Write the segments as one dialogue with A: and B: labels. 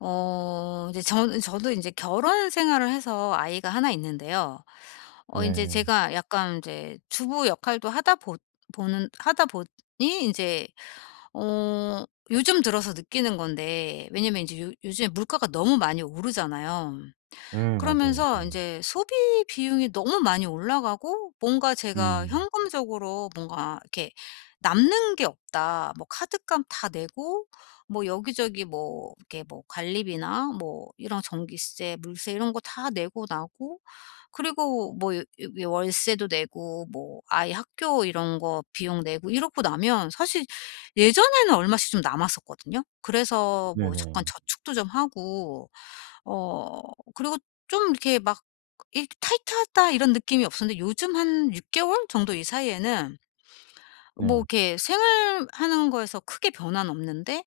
A: 어 인제 전 저도 인제 결혼생활을 해서 아이가 1 있는데요. 어 인제
B: 네.
A: 제가 약간 인제 주부 역할도 하다 보 보는 하다 보니 인제 어 요즘 들어서 느끼는 건데 왜냐하면 인제 요 요즘에 물가가 너무 많이 오르잖아요.
B: 예 맞아요.
A: 그러면서
B: 음.
A: 인제 소비 비용이 너무 많이 올라가고 뭔가 제가
B: 음.
A: 현금적으로 '뭔가 이렇게 남는 게 없다.' 뭐 카드값 다 내고 뭐 여기저기 뭐 이렇게 뭐 관리비나 뭐 이런 전기세 물세 이런 거 다 내고 나고 그리고 뭐 여 여 워 월세도 내고 뭐 아이 학교 이런 거 비용 내고 이러고 나면 사실 예전에는 얼마씩 좀 남았었거든요. 그래서 뭐 잠깐
B: 네네.
A: 저축도 좀 하고 어 그리고 좀 이렇게 막 이렇게 '타이트하다.' 이런 느낌이 없었는데 요즘 한 6 개월 정도 이 사이에는 뭐
B: 네.
A: 이렇게 생활하는 거에서 크게 변화는 없는데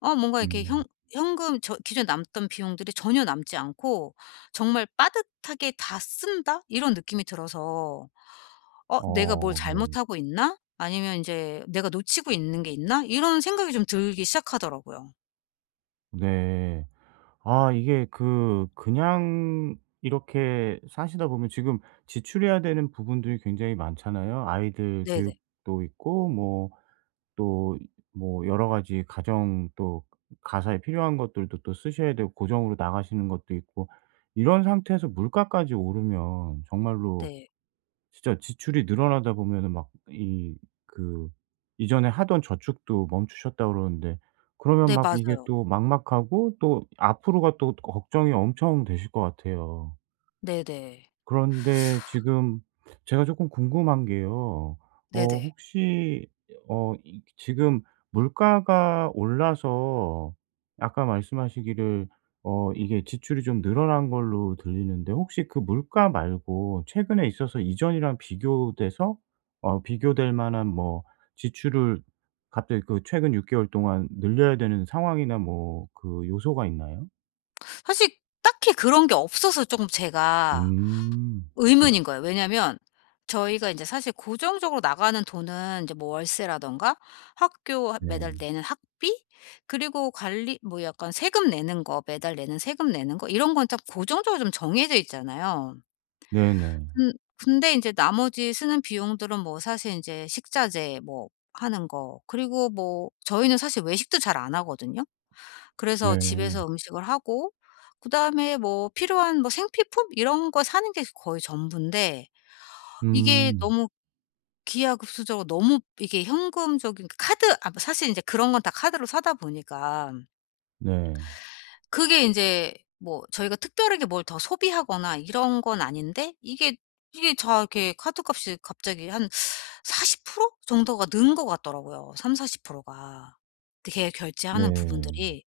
A: 어 뭔가 이렇게 현
B: 음.
A: 현금 저 기존에 남던 비용들이 전혀 남지 않고 정말 '빠듯하게 다 쓴다.' 이런 느낌이 들어서 '어 내가 뭘
B: 어 네.
A: 잘못하고 있나?' 아니면 인제 '내가 놓치고 있는 게 있나?' 이런 생각이 좀 들기 시작하더라고요.
B: 네. 아 이게 그 그냥 이렇게 사시다 보면 지금 지출해야 되는 부분들이 굉장히 많잖아요. 아이들
A: 네네.
B: 교육도 있고 뭐 또 뭐 여러 가지 가정 또 그 가사에 필요한 것들도 또 쓰셔야 되고 고정으로 나가시는 것도 있고 이런 상태에서 물가까지 오르면 정말로
A: 네.
B: 진짜 지출이 늘어나다 보면은 막 이 그 이전에 하던 저축도 멈추셨다고 그러는데 그러면
A: 네
B: 막 이게
A: 맞아요.
B: 또 막막하고 또 앞으로가 또 걱정이 엄청 되실 것 같아요.
A: 네네.
B: 그런데 지금 제가 조금 궁금한 게요. 어
A: 네네.
B: 혹시 어 이 지금 물가가 올라서 아까 말씀하시기를 어 이게 지출이 좀 늘어난 걸로 들리는데 혹시 그 물가 말고 최근에 있어서 이전이랑 비교돼서 어 비교될 만한 뭐 지출을 갑자기 그 최근 6 개월 동안 늘려야 되는 상황이나 뭐 그 요소가 있나요?
A: 사실 딱히 그런 게 없어서 쪼금 제가
B: 음 네.
A: 의문인 거예요. 왜냐면 저희가 인제 사실 고정적으로 나가는 돈은 인제 뭐 월세라든가 학교 하 매달
B: 네.
A: 내는 학비 그리고 관리 뭐 약간 세금 내는 거 매달 내는 세금 내는 거 이런 건 딱 고정적으로 좀 정해져 있잖아요.
B: 네네.
A: 근 근데 인제 나머지 쓰는 비용들은 뭐 사실 인제 식자재 뭐 하는 거 그리고 뭐 저희는 사실 외식도 잘 안 하거든요. 그래서
B: 네.
A: 집에서 음식을 하고 그다음에 뭐 필요한 뭐 생필품 이런 거 사는 게 거의 전부인데 이게
B: 음.
A: 너무 기하급수적으로 너무 이게 현금적인 카드 아 뭐 사실 이제 그런 건 다 카드로 사다 보니까
B: 네.
A: 그게 인제 뭐 저희가 특별하게 뭘 더 소비하거나 이런 건 아닌데 이게, 이게 다 이렇게 카드값이 갑자기 한 40% 정도가 는 것 같더라고요 30-40% 가 대개 결제하는
B: 네.
A: 부분들이.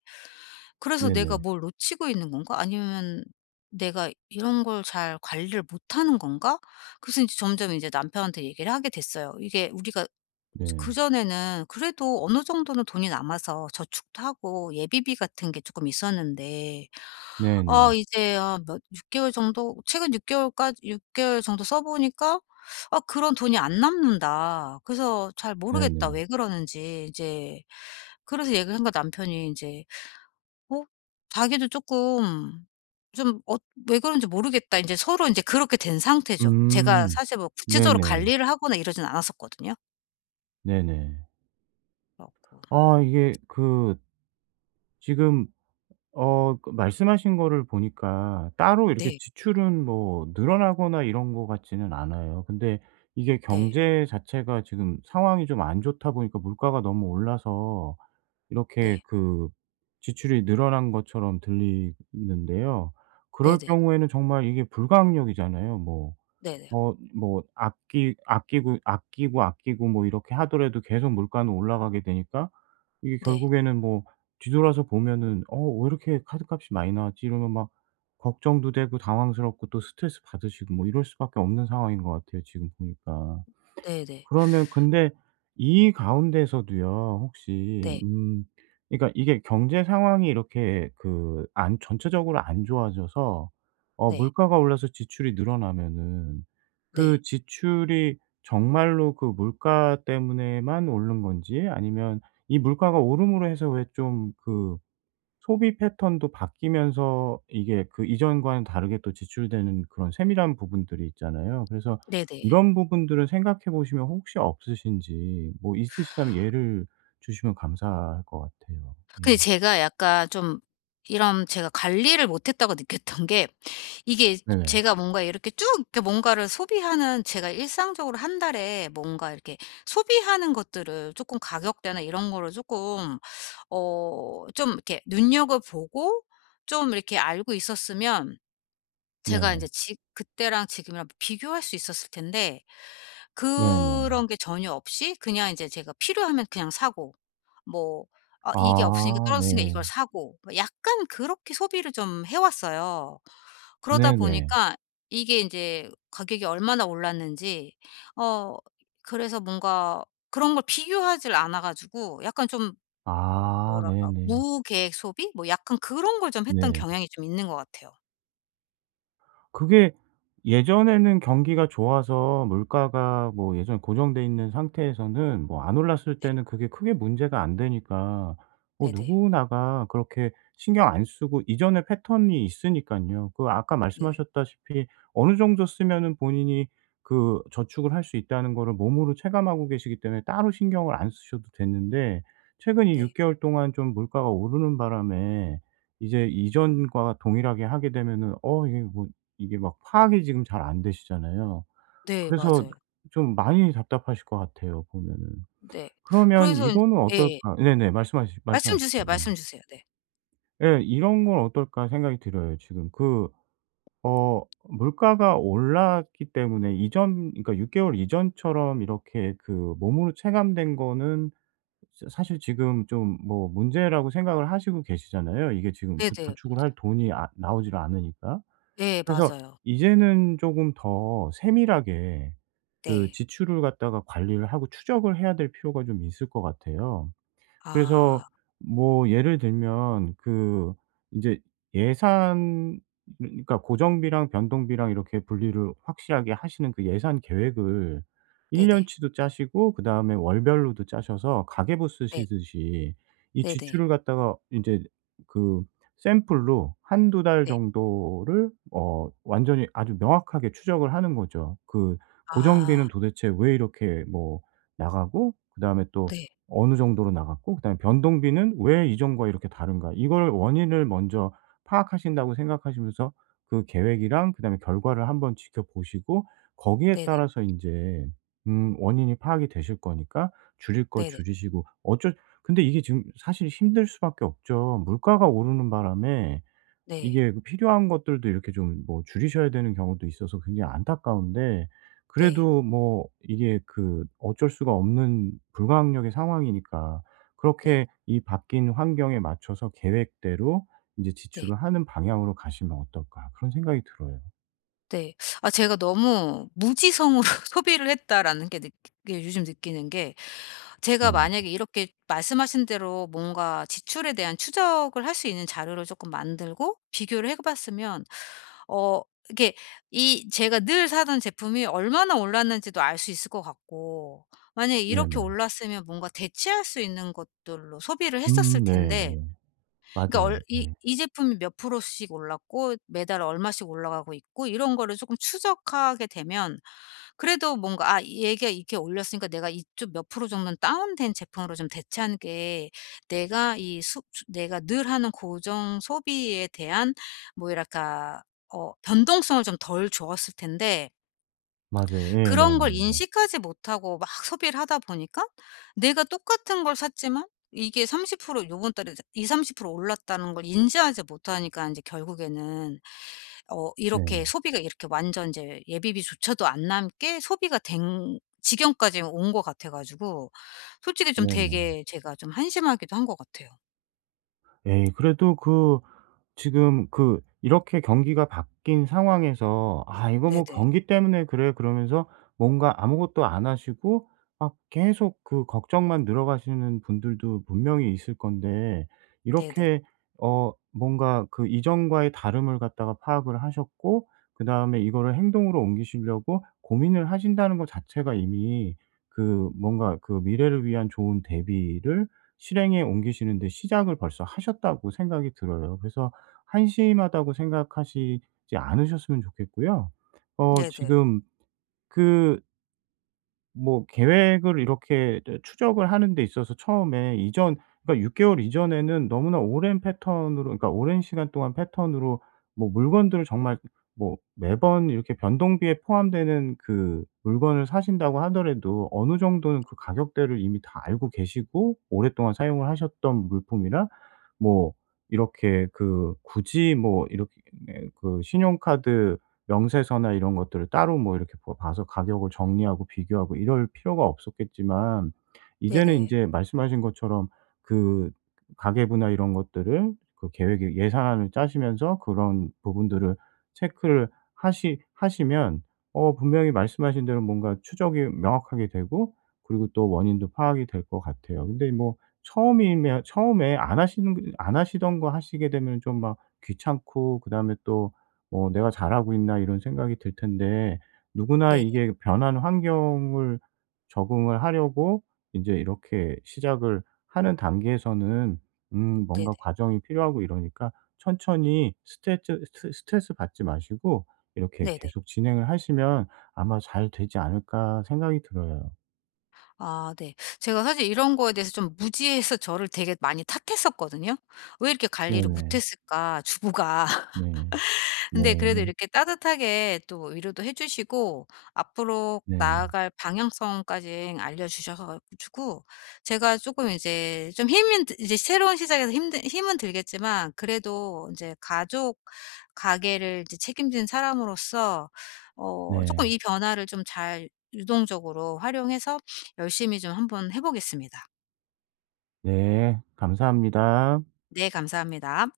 A: 그래서 '내가
B: 네네.
A: 뭘 놓치고 있는 건가?' 아니면 '내가 이런 걸 잘 관리를 못하는 건가?' 그래서 인제 점점 인제 남편한테 얘기를 하게 됐어요. 이게 우리가 저
B: 네.
A: 그전에는 그래도 어느 정도는 돈이 남아서 저축도 하고 예비비 같은 게 쪼끔 있었는데
B: 네네.
A: 어 이제 어 뭐 6 개월 정도 최근 6 개월까지 6 개월 정도 써 보니까 "아 그런 돈이 안 남는다. 그래서 잘 모르겠다
B: 네네.
A: 왜 그러는지." 이제 그래서 얘기를 하니까 남편이 인제 어 자기도 조금 좀 "엇 왜 그런지 모르겠다." 인제 서로 인제 그렇게 된 상태죠. 제가
B: 음.
A: 사실 뭐 구체적으로
B: 네네.
A: 관리를 하거나 이러진 않았었거든요.
B: 네네.
A: 그래 갖고.
B: 아 이게 그 지금 어 그 말씀하신 거를 보니까 따로 이렇게
A: 네.
B: 지출은 뭐 늘어나거나 이런 것 같지는 않아요. 근데 이게
A: 네.
B: 경제 자체가 지금 상황이 좀 안 좋다 보니까 물가가 너무 올라서 이렇게
A: 네.
B: 그 지출이 늘어난 것처럼 들리는데요. 그럴
A: 네네.
B: 경우에는 정말 이게 불가항력이잖아요. 뭐
A: 네네.
B: 어 뭐 아끼 아끼고, 아끼고, 아끼고 뭐 이렇게 하더라도 계속 물가는 올라가게 되니까 이게
A: 네.
B: 결국에는 뭐 뒤돌아서 보면은 '어 왜 이렇게 카드값이 많이 나왔지?' 이러면 막 걱정도 되고 당황스럽고 또 스트레스 받으시고 뭐 이럴 수밖에 없는 상황인 것 같아요 지금 보니까.
A: 네네.
B: 그러면 근데 이 가운데서도요 혹시
A: 네.
B: 음 그러니까 이게 경제 상황이 이렇게 그 안 전체적으로 안 좋아져서 어
A: 네.
B: 물가가 올라서 지출이 늘어나면은 그
A: 네.
B: 지출이 정말로 그 물가 때문에만 오른 건지 아니면 이 물가가 오름으로 해서 왜 좀 그 소비 패턴도 바뀌면서 이게 그 이전과는 다르게 또 지출되는 그런 세밀한 부분들이 있잖아요. 그래서
A: 네네.
B: 이런 부분들을 생각해 보시면 혹시 없으신지 뭐 있으시다면 예를 주시면 감사할 것 같아요. 예.
A: 근데 제가 약간 좀 이런 제가 관리를 못했다고 느꼈던 게 이게 저
B: 네네.
A: 제가 뭔가 이렇게 쭉 이렇게 뭔가를 소비하는 제가 일상적으로 1 달에 뭔가 이렇게 소비하는 것들을 쪼끔 가격대나 이런 거를 쪼끔 어 좀 이렇게 눈여겨보고 쫌 이렇게 알고 있었으면 제가
B: 네.
A: 인제 지 그때랑 지금이랑 비교할 수 있었을 텐데
B: 네네.
A: 그런 게 전혀 없이 그냥 인제 제가 필요하면 그냥 사고 뭐 아 이게 없으니까
B: 아
A: 떨어졌으니까
B: 네.
A: 이걸 사고 뭐 약간 그렇게 소비를 좀 해 왔어요. 그러다
B: 네 네.
A: 보니까 이게 인제 가격이 얼마나 올랐는지 어 그래서 뭔가 그런 걸 비교하질 않아 가지고 약간 좀
B: 아
A: 뭐랄까
B: 네네.
A: 무계획 소비 뭐 약간 그런 걸 좀 했던
B: 네.
A: 경향이 좀 있는 것 같아요.
B: 그게 예전에는 경기가 좋아서 물가가 뭐 예전에 고정돼 있는 상태에서는 뭐 안 올랐을
A: 네.
B: 때는 그게 크게 문제가 안 되니까 뭐
A: 네네.
B: 누구나가 그렇게 신경 안 쓰고 이전의 패턴이 있으니깐요. 그 아까
A: 네네.
B: 말씀하셨다시피 어느 정도 쓰면은 본인이 그 저축을 할 수 있다는 거를 몸으로 체감하고 계시기 때문에 따로 신경을 안 쓰셔도 됐는데 최근 이 6
A: 네.
B: 개월 동안 좀 물가가 오르는 바람에 이제 이전과 동일하게 하게 되면은 '어 이게 뭐' 이게 막 파악이 지금 잘 안 되시잖아요.
A: 네
B: 그래서
A: 맞아요.
B: 좀 많이 답답하실 것 같아요 보면은.
A: 네.
B: 그러면
A: 그래서 인
B: 이거는
A: 예예.
B: 어떨까 네네. 말씀하시
A: 말씀 주세요,
B: 말씀하십시오. 예.
A: 말씀 주세요. 네.
B: 예. 이런 건 어떨까 생각이 들어요. 지금 그 어 물가가 올랐기 때문에 이전 그러니까 6 개월 이전처럼 이렇게 그 몸으로 체감된 거는 저 사실 지금 좀 뭐 문제라고 생각을 하시고 계시잖아요. 이게 지금 부
A: 네네
B: 저축을
A: 맞아요.
B: 할 돈이 아 나오지를 않으니까.
A: 예
B: 그래서
A: 맞아요.
B: 이제는 쪼금 더 세밀하게 그
A: 네.
B: 지출을 갖다가 관리를 하고 추적을 해야 될 필요가 좀 있을 것 같아요. 그래서
A: 아.
B: 뭐 예를 들면 그 인제 예산 그러니까 고정비랑 변동비랑 이렇게 분리를 확실하게 하시는 그 예산 계획을 1 년
A: 네네.
B: 치도 짜시고 그다음에 월별로도 짜셔서 가계부
A: 네.
B: 쓰시듯이 이
A: 네네.
B: 지출을 갖다가 인제 그 샘플로 1-2 달
A: 네.
B: 정도를 어 완전히 아주 명확하게 추적을 하는 거죠. 그
A: 아.
B: 고정비는 도대체 왜 이렇게 뭐 나가고 그다음에 또
A: 네.
B: 어느 정도로 나갔고 그다음에 변동비는 왜 이전과 이렇게 다른가? 이걸 원인을 먼저 파악하신다고 생각하시면서 그 계획이랑 그다음에 결과를 한번 지켜보시고 거기에
A: 네네.
B: 따라서 인제 음 원인이 파악이 되실 거니까 줄일 거
A: 네네.
B: 줄이시고 어쩔 근데 이게 지금 사실 힘들 수밖에 없죠. 물가가 오르는 바람에
A: 네.
B: 이게 그 필요한 것들도 이렇게 좀 뭐 줄이셔야 되는 경우도 있어서 굉장히 안타까운데
A: 네.
B: 그래도 뭐 이게 그 어쩔 수가 없는 불가항력의 상황이니까
A: 네.
B: 그렇게 '이 바뀐 환경에 맞춰서 계획대로 인제
A: 네.
B: 지출을 하는 방향으로 가시면 어떨까?' 그런 생각이 들어요.
A: 네. 아 제가 너무 '무지성으로 소비를 했다' 라는 게 느끼 그러니까 요즘 느끼는 게 제가
B: 네.
A: 만약에 이렇게 말씀하신 대로 뭔가 지출에 대한 추적을 할 수 있는 자료를 쪼끔 만들고 비교를 해 봤으면 어 이렇게 이 제가 늘 사던 제품이 얼마나 올랐는지도 알 수 있을 것 같고 만약 이렇게
B: 네네.
A: 올랐으면 뭔가 대체할 수 있는 것들로 소비를 했었을
B: 음
A: 텐데
B: 네네.
A: 그러니까
B: 맞아요.
A: 얼 이
B: 예.
A: 이 제품이 몇 프로씩 올랐고 매달 얼마씩 올라가고 있고 이런 거를 쪼끔 추적하게 되면 그래도 뭔가 아 얘가 이렇게 올렸으니까 내가 이쪽 몇 프로 정도는 다운된 제품으로 좀 대체하는 게 내가 이 수 수 내가 늘 하는 고정 소비에 대한 뭐 이랄까 어 변동성을 좀 덜 줬을 텐데
B: 맞아요.
A: 그런 걸
B: 예네네네.
A: 인식하지 못하고 막 소비를 하다 보니까 내가 똑같은 걸 샀지만 이게 30% 요번 달에 20-30% 올랐다는 걸 인지하지 못하니까 인제 결국에는. 어 이렇게
B: 네.
A: 소비가 이렇게 완전 인제 예비비조차도 안 남게 소비가 된 지경까지 온 것 같아 가지고 솔직히 좀
B: 네네.
A: 되게 제가 좀 한심하기도 한 것 같아요.
B: 에이 그래도 그 지금 그 이렇게 경기가 바뀐 상황에서 '아 이거 뭐
A: 네네.
B: 경기 때문에 그래.' 그러면서 뭔가 아무것도 안 하시고 막 계속 그 걱정만 늘어가시는 분들도 분명히 있을 건데
A: 네네.
B: 이렇게 어 뭔가 '그 이전과의 다름을 갖다가 파악을 하셨고 그다음에 이거를 행동으로 옮기시려고 고민을 하신다는 거 자체가 이미 그 뭔가 그 미래를 위한 좋은 대비를 실행에 옮기시는데 시작을 벌써 하셨다.'고 생각이 들어요. 그래서 한심하다고 생각하시지 않으셨으면 좋겠고요. 어
A: 네네.
B: 지금 그 뭐 계획을 이렇게 저 추적을 하는 데 있어서 처음에 이전 그러니까 6 개월 이전에는 너무나 오랜 패턴으로 그러니까 오랜 시간 동안 패턴으로 뭐 물건들을 정말 뭐 매번 이렇게 변동비에 포함되는 그 물건을 사신다고 하더라도 어느 정도는 그 가격대를 이미 다 알고 계시고 오랫동안 사용을 하셨던 물품이나 뭐 이렇게 그 굳이 뭐 이렇게 그 신용카드 명세서나 이런 것들을 따로 뭐 이렇게 봐 봐서 가격을 정리하고 비교하고 이럴 필요가 없었겠지만 이제는
A: 네네.
B: 인제 말씀하신 것처럼 그 가계부나 이런 것들을 그 계획에 예산안을 짜시면서 그런 부분들을 체크를 하시 하시면 어 분명히 말씀하신 대로 뭔가 추적이 명확하게 되고 그리고 또 원인도 파악이 될 것 같아요. 근데 뭐 처음이면 처음에 안 하시는 안 하시던 거 하시게 되면은 좀 막 귀찮고 그다음에 또 뭐 '내가 잘하고 있나?' 이런 생각이 들 텐데 누구나
A: 네네.
B: 이게 변한 환경을 적응을 하려고 인제 이렇게 시작을 하는 단계에서는 음
A: 네네.
B: 뭔가 과정이 필요하고 이러니까 '천천히 스트레트 스트 스트레스받지 마시고 이렇게
A: 네네.
B: 계속 진행을 하시면 아마 잘되지 않을까?' 생각이 들어요.
A: 아 네. 제가 사실 이런 거에 대해서 좀 무지해서 저를 되게 많이 탓했었거든요. 왜 이렇게 관리를 못
B: 네네.
A: 했을까, 주부가.
B: 네.
A: 근데 그래도
B: 네네.
A: 이렇게 따뜻하게 또 위로도 해 주시고 앞으로
B: 네.
A: 나아갈 방향성까지 알려 주셔서 가지고 제가 쪼끔 이제 좀 힘은 드 이제 새로운 시작에서 힘든 힘은 들겠지만 그래도 인제 가족 가계를 이제 책임진 사람으로서 어 쪼끔
B: 네.
A: 이 변화를 좀 잘 유동적으로 활용해서 열심히 좀 한번 해 보겠습니다.
B: 네. 감사합니다.
A: 네 감사합니다.